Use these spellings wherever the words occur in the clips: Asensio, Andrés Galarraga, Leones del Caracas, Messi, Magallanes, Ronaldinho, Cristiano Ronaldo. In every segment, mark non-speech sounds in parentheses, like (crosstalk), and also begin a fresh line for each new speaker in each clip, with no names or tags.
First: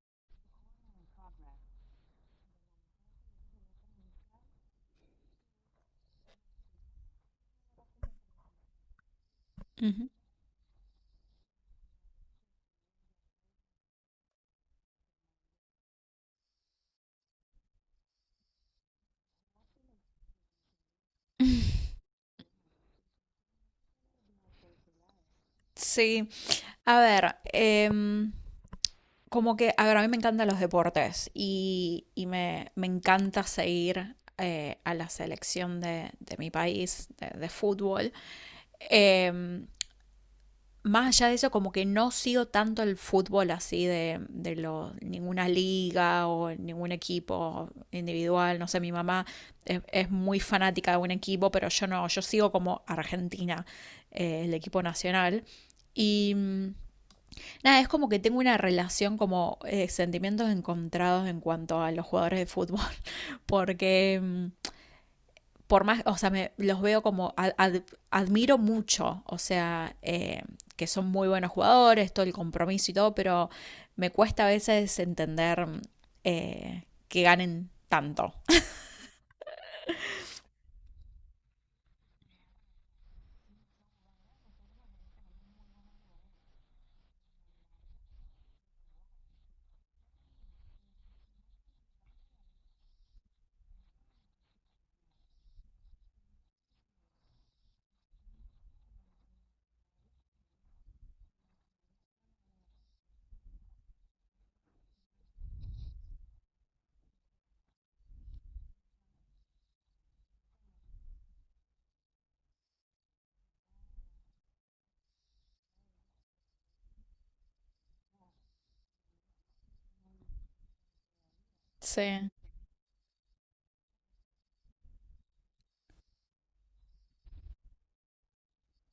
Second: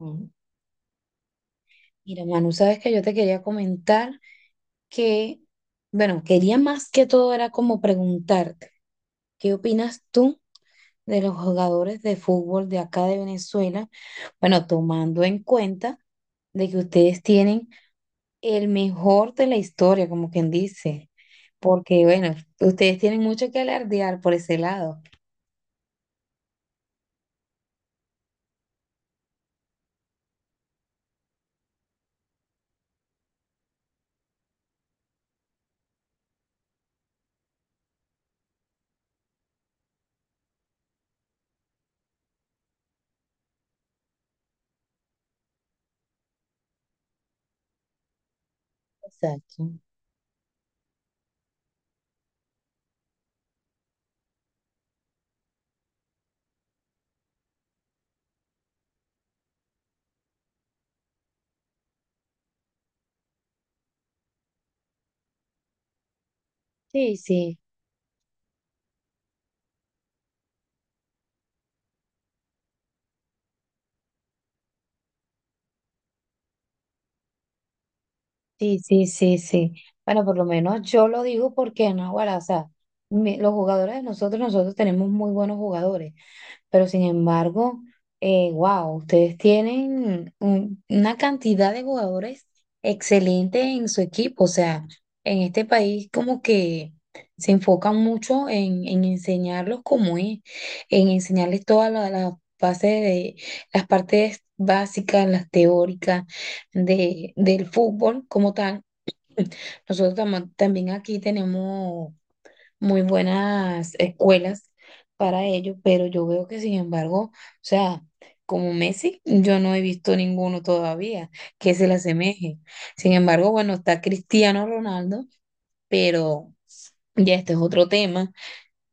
Ujú. Mira, Manu, sabes que yo te quería comentar que, bueno, quería más que todo era como preguntarte, ¿qué opinas
Ujú.
tú de los jugadores de fútbol de acá de Venezuela? Bueno, tomando en cuenta de que ustedes tienen el mejor de la historia, como quien dice,
(laughs)
porque, bueno, ustedes tienen mucho que alardear por ese lado.
Sí, a ver, como que, a ver, a mí me encantan los deportes y me encanta seguir a la selección de mi país de fútbol. Em, Más allá de eso, como que no sigo tanto el fútbol así de ninguna liga o ningún equipo individual. No sé, mi mamá
Exacto.
es muy fanática de un equipo, pero yo no, yo sigo como Argentina, el equipo nacional. Y mm, Nada, es como que tengo una relación como sentimientos encontrados en cuanto a los jugadores de fútbol, (laughs) porque mm, por más, o sea, me, los veo
Sí,
como,
sí.
admiro mucho, o sea, que son muy buenos jugadores, todo el compromiso y todo, pero me cuesta a veces entender que ganen tanto.
Sí, sí, sí, sí. Bueno, por lo menos yo lo digo porque, no, bueno, o sea, los jugadores de nosotros, nosotros tenemos muy buenos jugadores. Pero sin embargo, wow, ustedes tienen una cantidad de jugadores excelentes en su equipo. O sea, en este país como que se enfocan mucho en enseñarlos cómo es, en enseñarles las bases de las partes básicas, las teóricas de, del fútbol como tal. Nosotros también aquí tenemos muy buenas escuelas para ello, pero yo veo que sin embargo, o sea, como Messi, yo no he visto ninguno todavía que se le
Sí,
asemeje. Sin embargo, bueno, está Cristiano Ronaldo, pero ya este es otro tema.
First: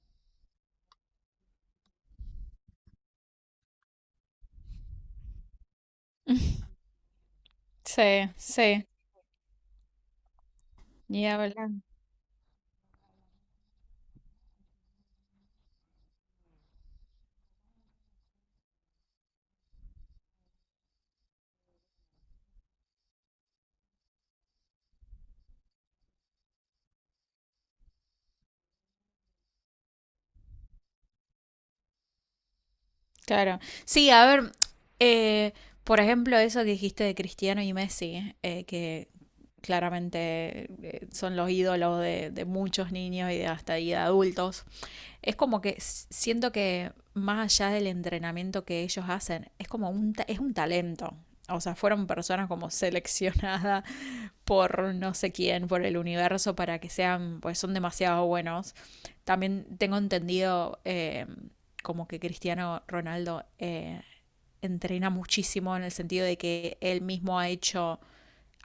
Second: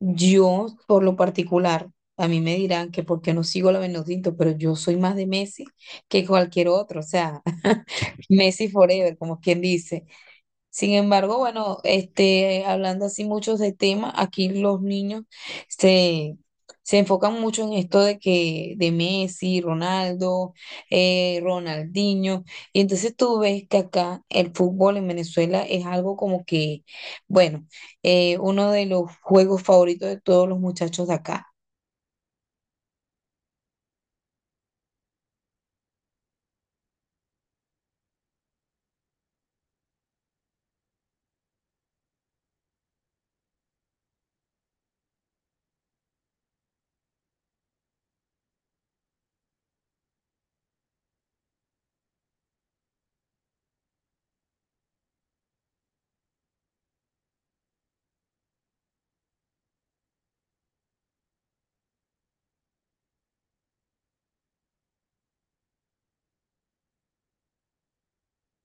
Yo, por lo particular, a mí me dirán que porque no sigo la Benedicto, pero yo soy más de Messi que
(laughs)
cualquier otro, o sea, (laughs)
sí,
Messi
sí,
forever, como quien dice. Sin
ni
embargo,
hablar,
bueno, este, hablando así muchos de temas, aquí los niños se, se enfocan mucho en esto de que de Messi, Ronaldo, Ronaldinho, y entonces tú ves que acá el fútbol en Venezuela es algo como que, bueno, uno de los juegos favoritos de todos los muchachos de acá.
claro. Sí, a ver, eh, por ejemplo, eso que dijiste de Cristiano y Messi, que claramente son los ídolos de muchos niños y de hasta y de adultos. Es como que siento que más allá del entrenamiento que ellos hacen, es como es un talento. O sea, fueron personas como seleccionadas por no sé quién, por el universo, para que sean, pues son demasiado buenos. También tengo entendido como que Cristiano Ronaldo entrena muchísimo en el sentido de que él mismo ha hecho,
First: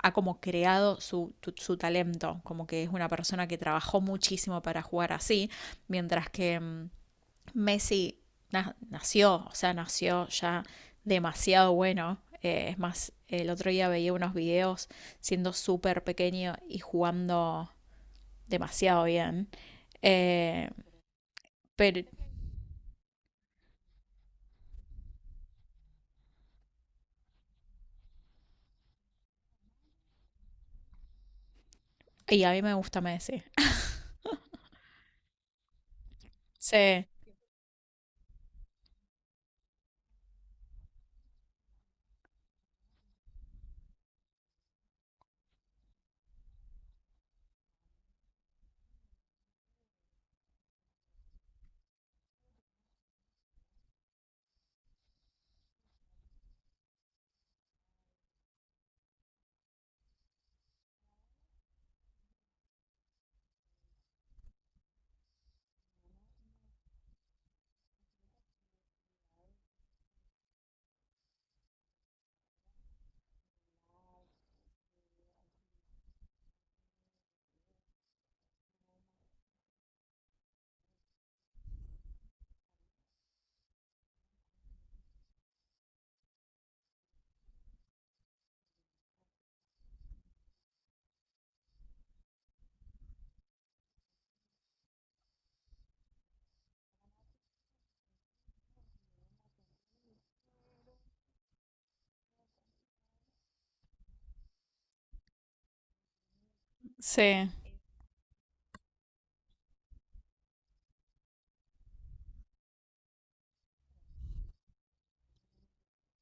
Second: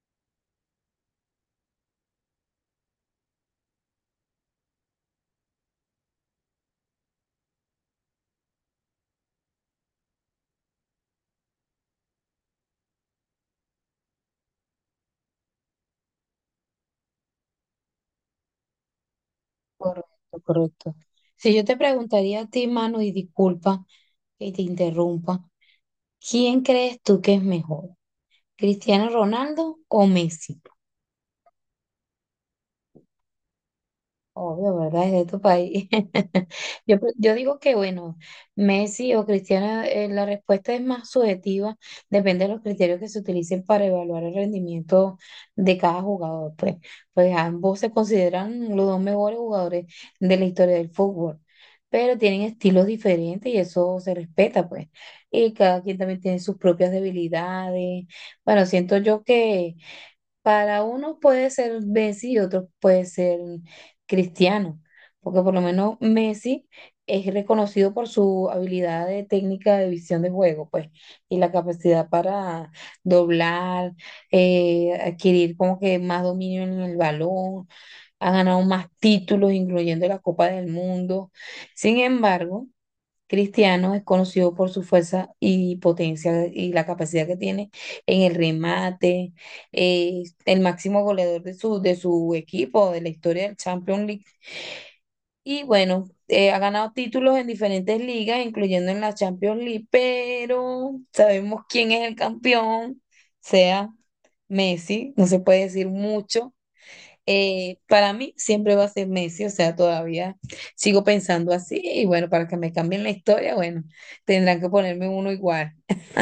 ha como creado su talento, como que es una persona que trabajó muchísimo para jugar así, mientras que Messi na nació, o sea, nació ya demasiado bueno. Es más, el otro día veía unos videos siendo súper pequeño y jugando demasiado bien.
Correcto,
Eh,
correcto. Si yo te
pero,
preguntaría a ti, Manu, y disculpa que te interrumpa, ¿quién crees tú que es mejor? ¿Cristiano Ronaldo o Messi?
y a mí me gusta Messi.
Obvio, ¿verdad? Es de tu país. (laughs) Yo,
Sí,
yo digo que, bueno, Messi o Cristiano, la respuesta es más subjetiva, depende de los criterios que se utilicen para evaluar el rendimiento de cada jugador, pues. Pues ambos se consideran los dos mejores jugadores de la historia del fútbol, pero tienen estilos diferentes y eso se respeta, pues. Y cada quien también tiene sus propias debilidades. Bueno, siento yo que para unos puede ser Messi y otros puede ser Cristiano, porque por lo menos Messi es reconocido por su habilidad de técnica de visión de juego, pues, y la capacidad para doblar, adquirir como que más dominio en el balón, ha ganado más títulos, incluyendo la Copa del Mundo. Sin embargo, Cristiano es conocido por su fuerza y potencia y la capacidad que tiene en el remate, el máximo goleador de su equipo, de la historia del Champions League. Y bueno, ha ganado títulos en diferentes ligas, incluyendo en la Champions League, pero sabemos quién es el campeón, o sea, Messi, no se puede decir mucho.
sí,
Para mí siempre va a ser Messi, o sea, todavía sigo pensando así y bueno, para que me cambien la historia, bueno, tendrán que ponerme uno igual.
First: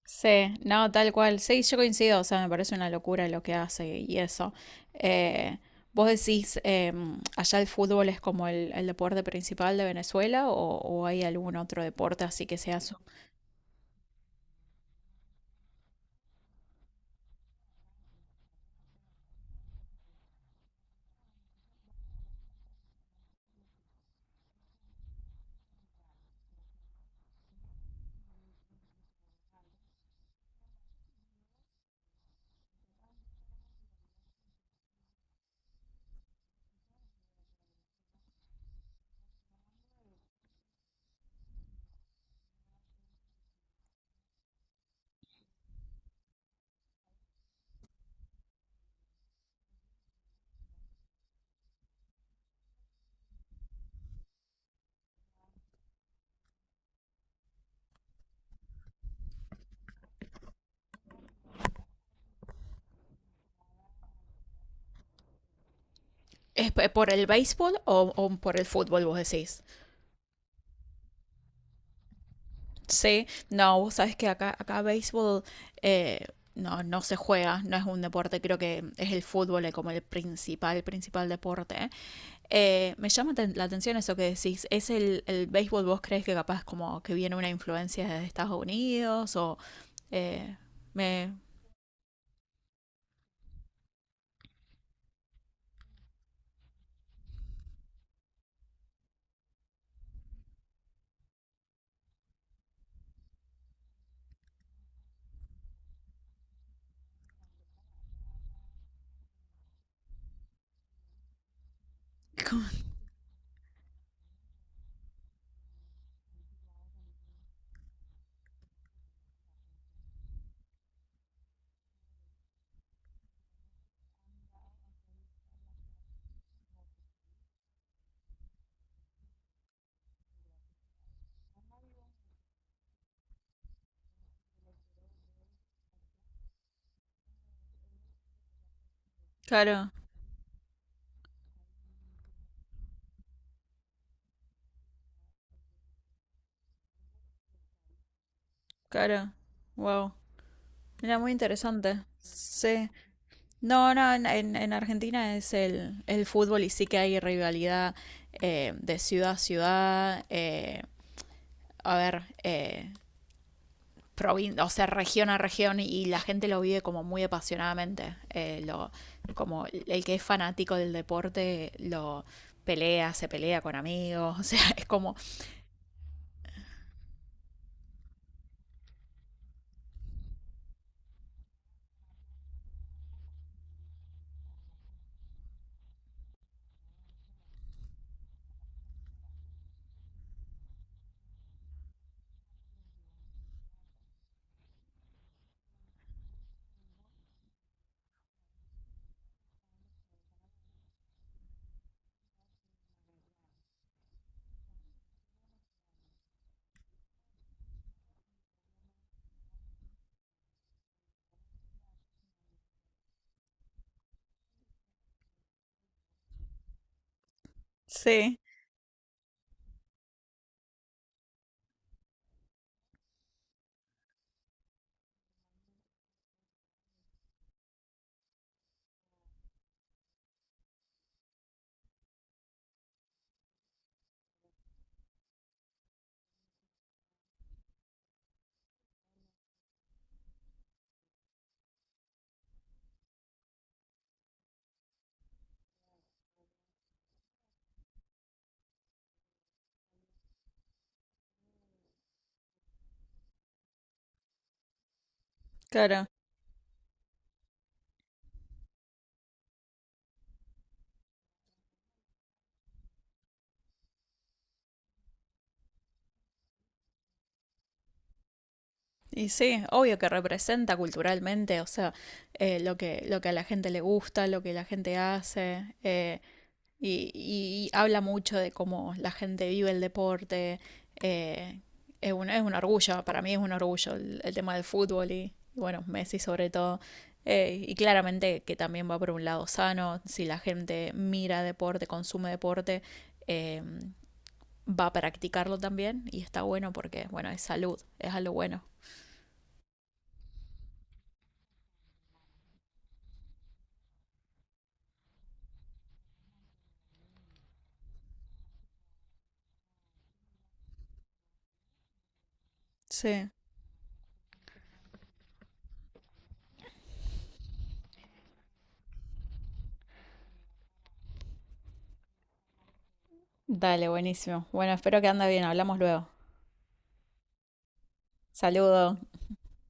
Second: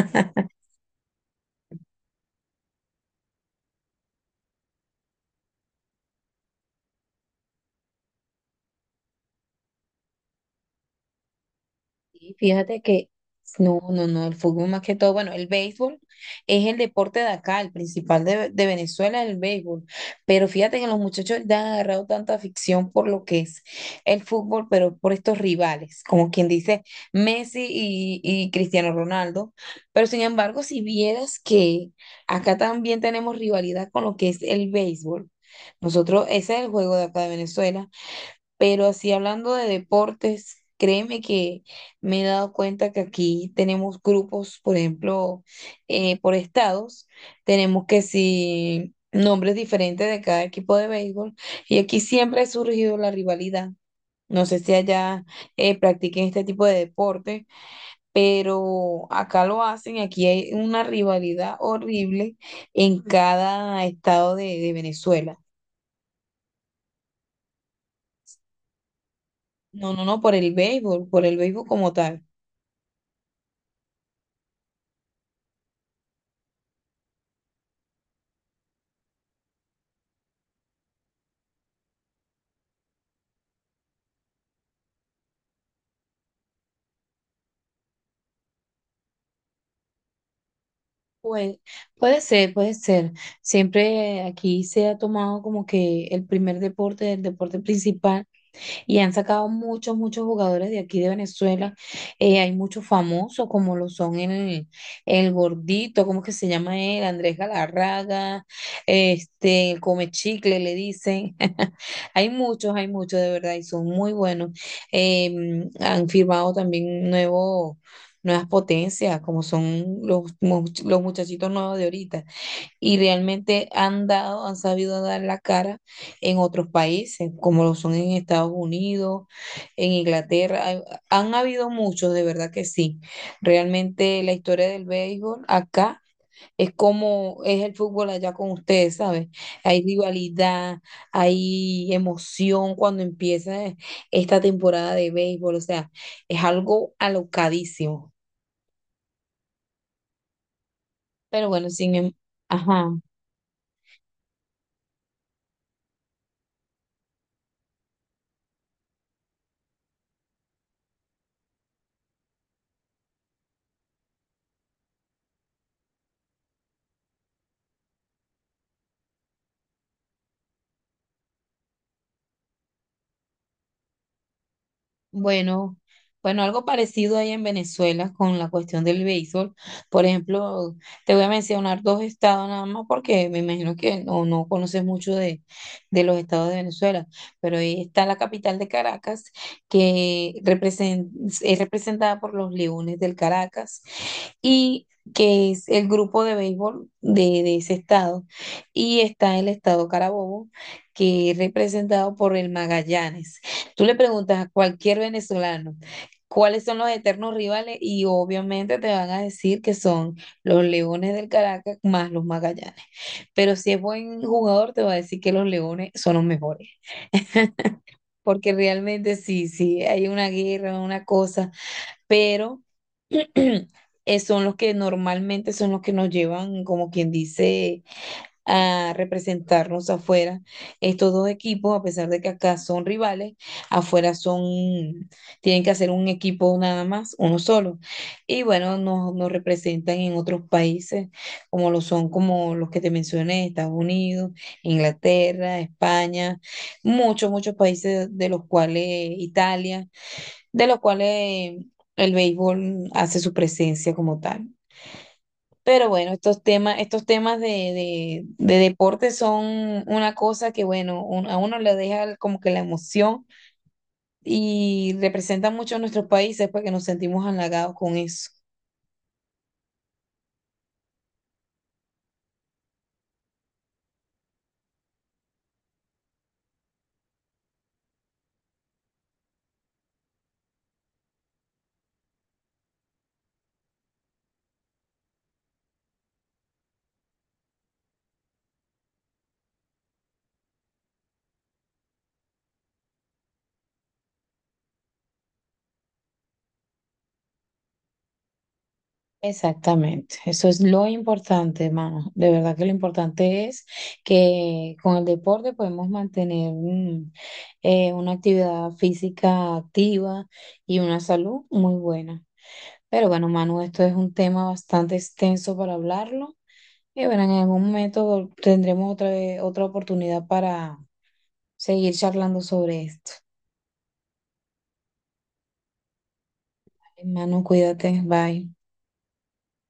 sí, no, tal cual. Sí, yo coincido, o sea, me parece una locura lo que hace y eso. Eh, ¿Vos decís, allá el fútbol es como el deporte principal de Venezuela o hay algún otro deporte
Y
así que sea
fíjate
su?
que no, el fútbol más que todo, bueno, el béisbol es el deporte de acá, el principal de Venezuela es el béisbol, pero fíjate que los muchachos le han agarrado tanta afición por lo que es el fútbol, pero por estos rivales, como quien dice, Messi y Cristiano Ronaldo, pero sin embargo, si vieras que acá también tenemos rivalidad con lo que es el béisbol, nosotros, ese es el juego de acá de Venezuela. Pero así hablando de deportes, créeme que me he dado cuenta que aquí tenemos grupos, por ejemplo, por estados, tenemos que si nombres diferentes de cada equipo de béisbol, y aquí siempre ha surgido la rivalidad. No sé si allá practiquen este tipo de deporte, pero acá lo hacen, y aquí hay una rivalidad horrible en cada estado de Venezuela.
¿Es por el béisbol o por el fútbol, vos decís?
No, no, no, por el béisbol como tal.
Sí, no, vos sabes que acá, acá béisbol eh, no, no se juega, no es un deporte, creo que es el fútbol como el principal, principal deporte. La atención eso que decís, ¿es el béisbol vos crees que capaz como que viene una influencia de Estados Unidos o eh, me...
Pues, puede ser, puede ser. Siempre aquí se ha tomado como que el primer deporte, el deporte principal y han sacado muchos, muchos jugadores de aquí de Venezuela. Hay muchos famosos, como lo son el gordito, ¿cómo que se llama él? Andrés Galarraga, este, el come chicle, le dicen. (laughs) Hay
(laughs)
muchos de verdad y son muy buenos. Han firmado también nuevos nuevas potencias, como son los, los muchachitos nuevos de ahorita y realmente han dado, han sabido dar la cara en otros países, como lo son en Estados Unidos, en Inglaterra. Han habido muchos, de verdad que sí. Realmente la historia del béisbol acá es como es el fútbol allá con ustedes, ¿sabes? Hay
Claro,
rivalidad, hay emoción cuando empieza esta temporada de béisbol, o sea, es algo alocadísimo.
claro, wow, era muy
Pero bueno, sin
interesante,
em-
sí.
ajá.
No, no, en Argentina es el fútbol y sí que hay rivalidad de ciudad a ciudad, a ver, o sea, región a región y, la gente lo vive como muy apasionadamente. Como el que es fanático del deporte lo pelea, se pelea con amigos, (laughs) o sea, es como...
Bueno, bueno, algo parecido hay en Venezuela con la cuestión del béisbol. Por ejemplo, te voy a mencionar dos estados nada más porque me imagino que no, no conoces mucho de los estados de Venezuela, pero ahí está la capital de Caracas que es representada por los Leones del Caracas y que es el grupo de béisbol de ese estado. Y está el estado Carabobo que es representado por el Magallanes. Tú le preguntas a cualquier venezolano cuáles son los eternos rivales y obviamente te van a decir que son los Leones del Caracas más los Magallanes. Pero si es buen jugador, te va a decir que los Leones son los mejores,
Sí,
porque realmente sí, sí, hay una guerra, una cosa, pero... (clears throat) son los que normalmente son los que nos llevan, como quien dice, a representarnos afuera. Estos dos equipos, a pesar de que acá son rivales, afuera son, tienen que hacer un equipo nada más, uno solo. Y bueno, nos, nos representan en otros países, como lo son, como los que te mencioné, Estados Unidos, Inglaterra, España, muchos, muchos países de los cuales, Italia, de los cuales el béisbol hace su presencia como tal. Pero
claro.
bueno, estos temas de deporte son una cosa que, bueno, a uno le deja como que la emoción y representa mucho a nuestros países porque nos sentimos halagados con eso.
Y sí, obvio que representa culturalmente, o sea, lo que a la gente le gusta, lo que la gente hace. Y habla mucho de cómo la gente vive el deporte. eh, es un, es un orgullo, para mí es un orgullo el tema del fútbol y, bueno, Messi sobre todo. Y claramente que también va por un lado sano, si la gente mira deporte, consume deporte, eh, va a practicarlo también y está bueno porque, bueno, es salud, es algo bueno.
Exactamente, eso es lo importante, hermano. De verdad que lo importante es que con el deporte podemos mantener una actividad física activa y una salud muy buena. Pero bueno,
Sí.
Manu, esto es un tema bastante extenso para hablarlo. Y bueno, en algún momento tendremos otra oportunidad para seguir charlando sobre esto.
Dale, buenísimo. Bueno, espero que ande bien, hablamos luego.
Hermano, cuídate, bye.
Saludos.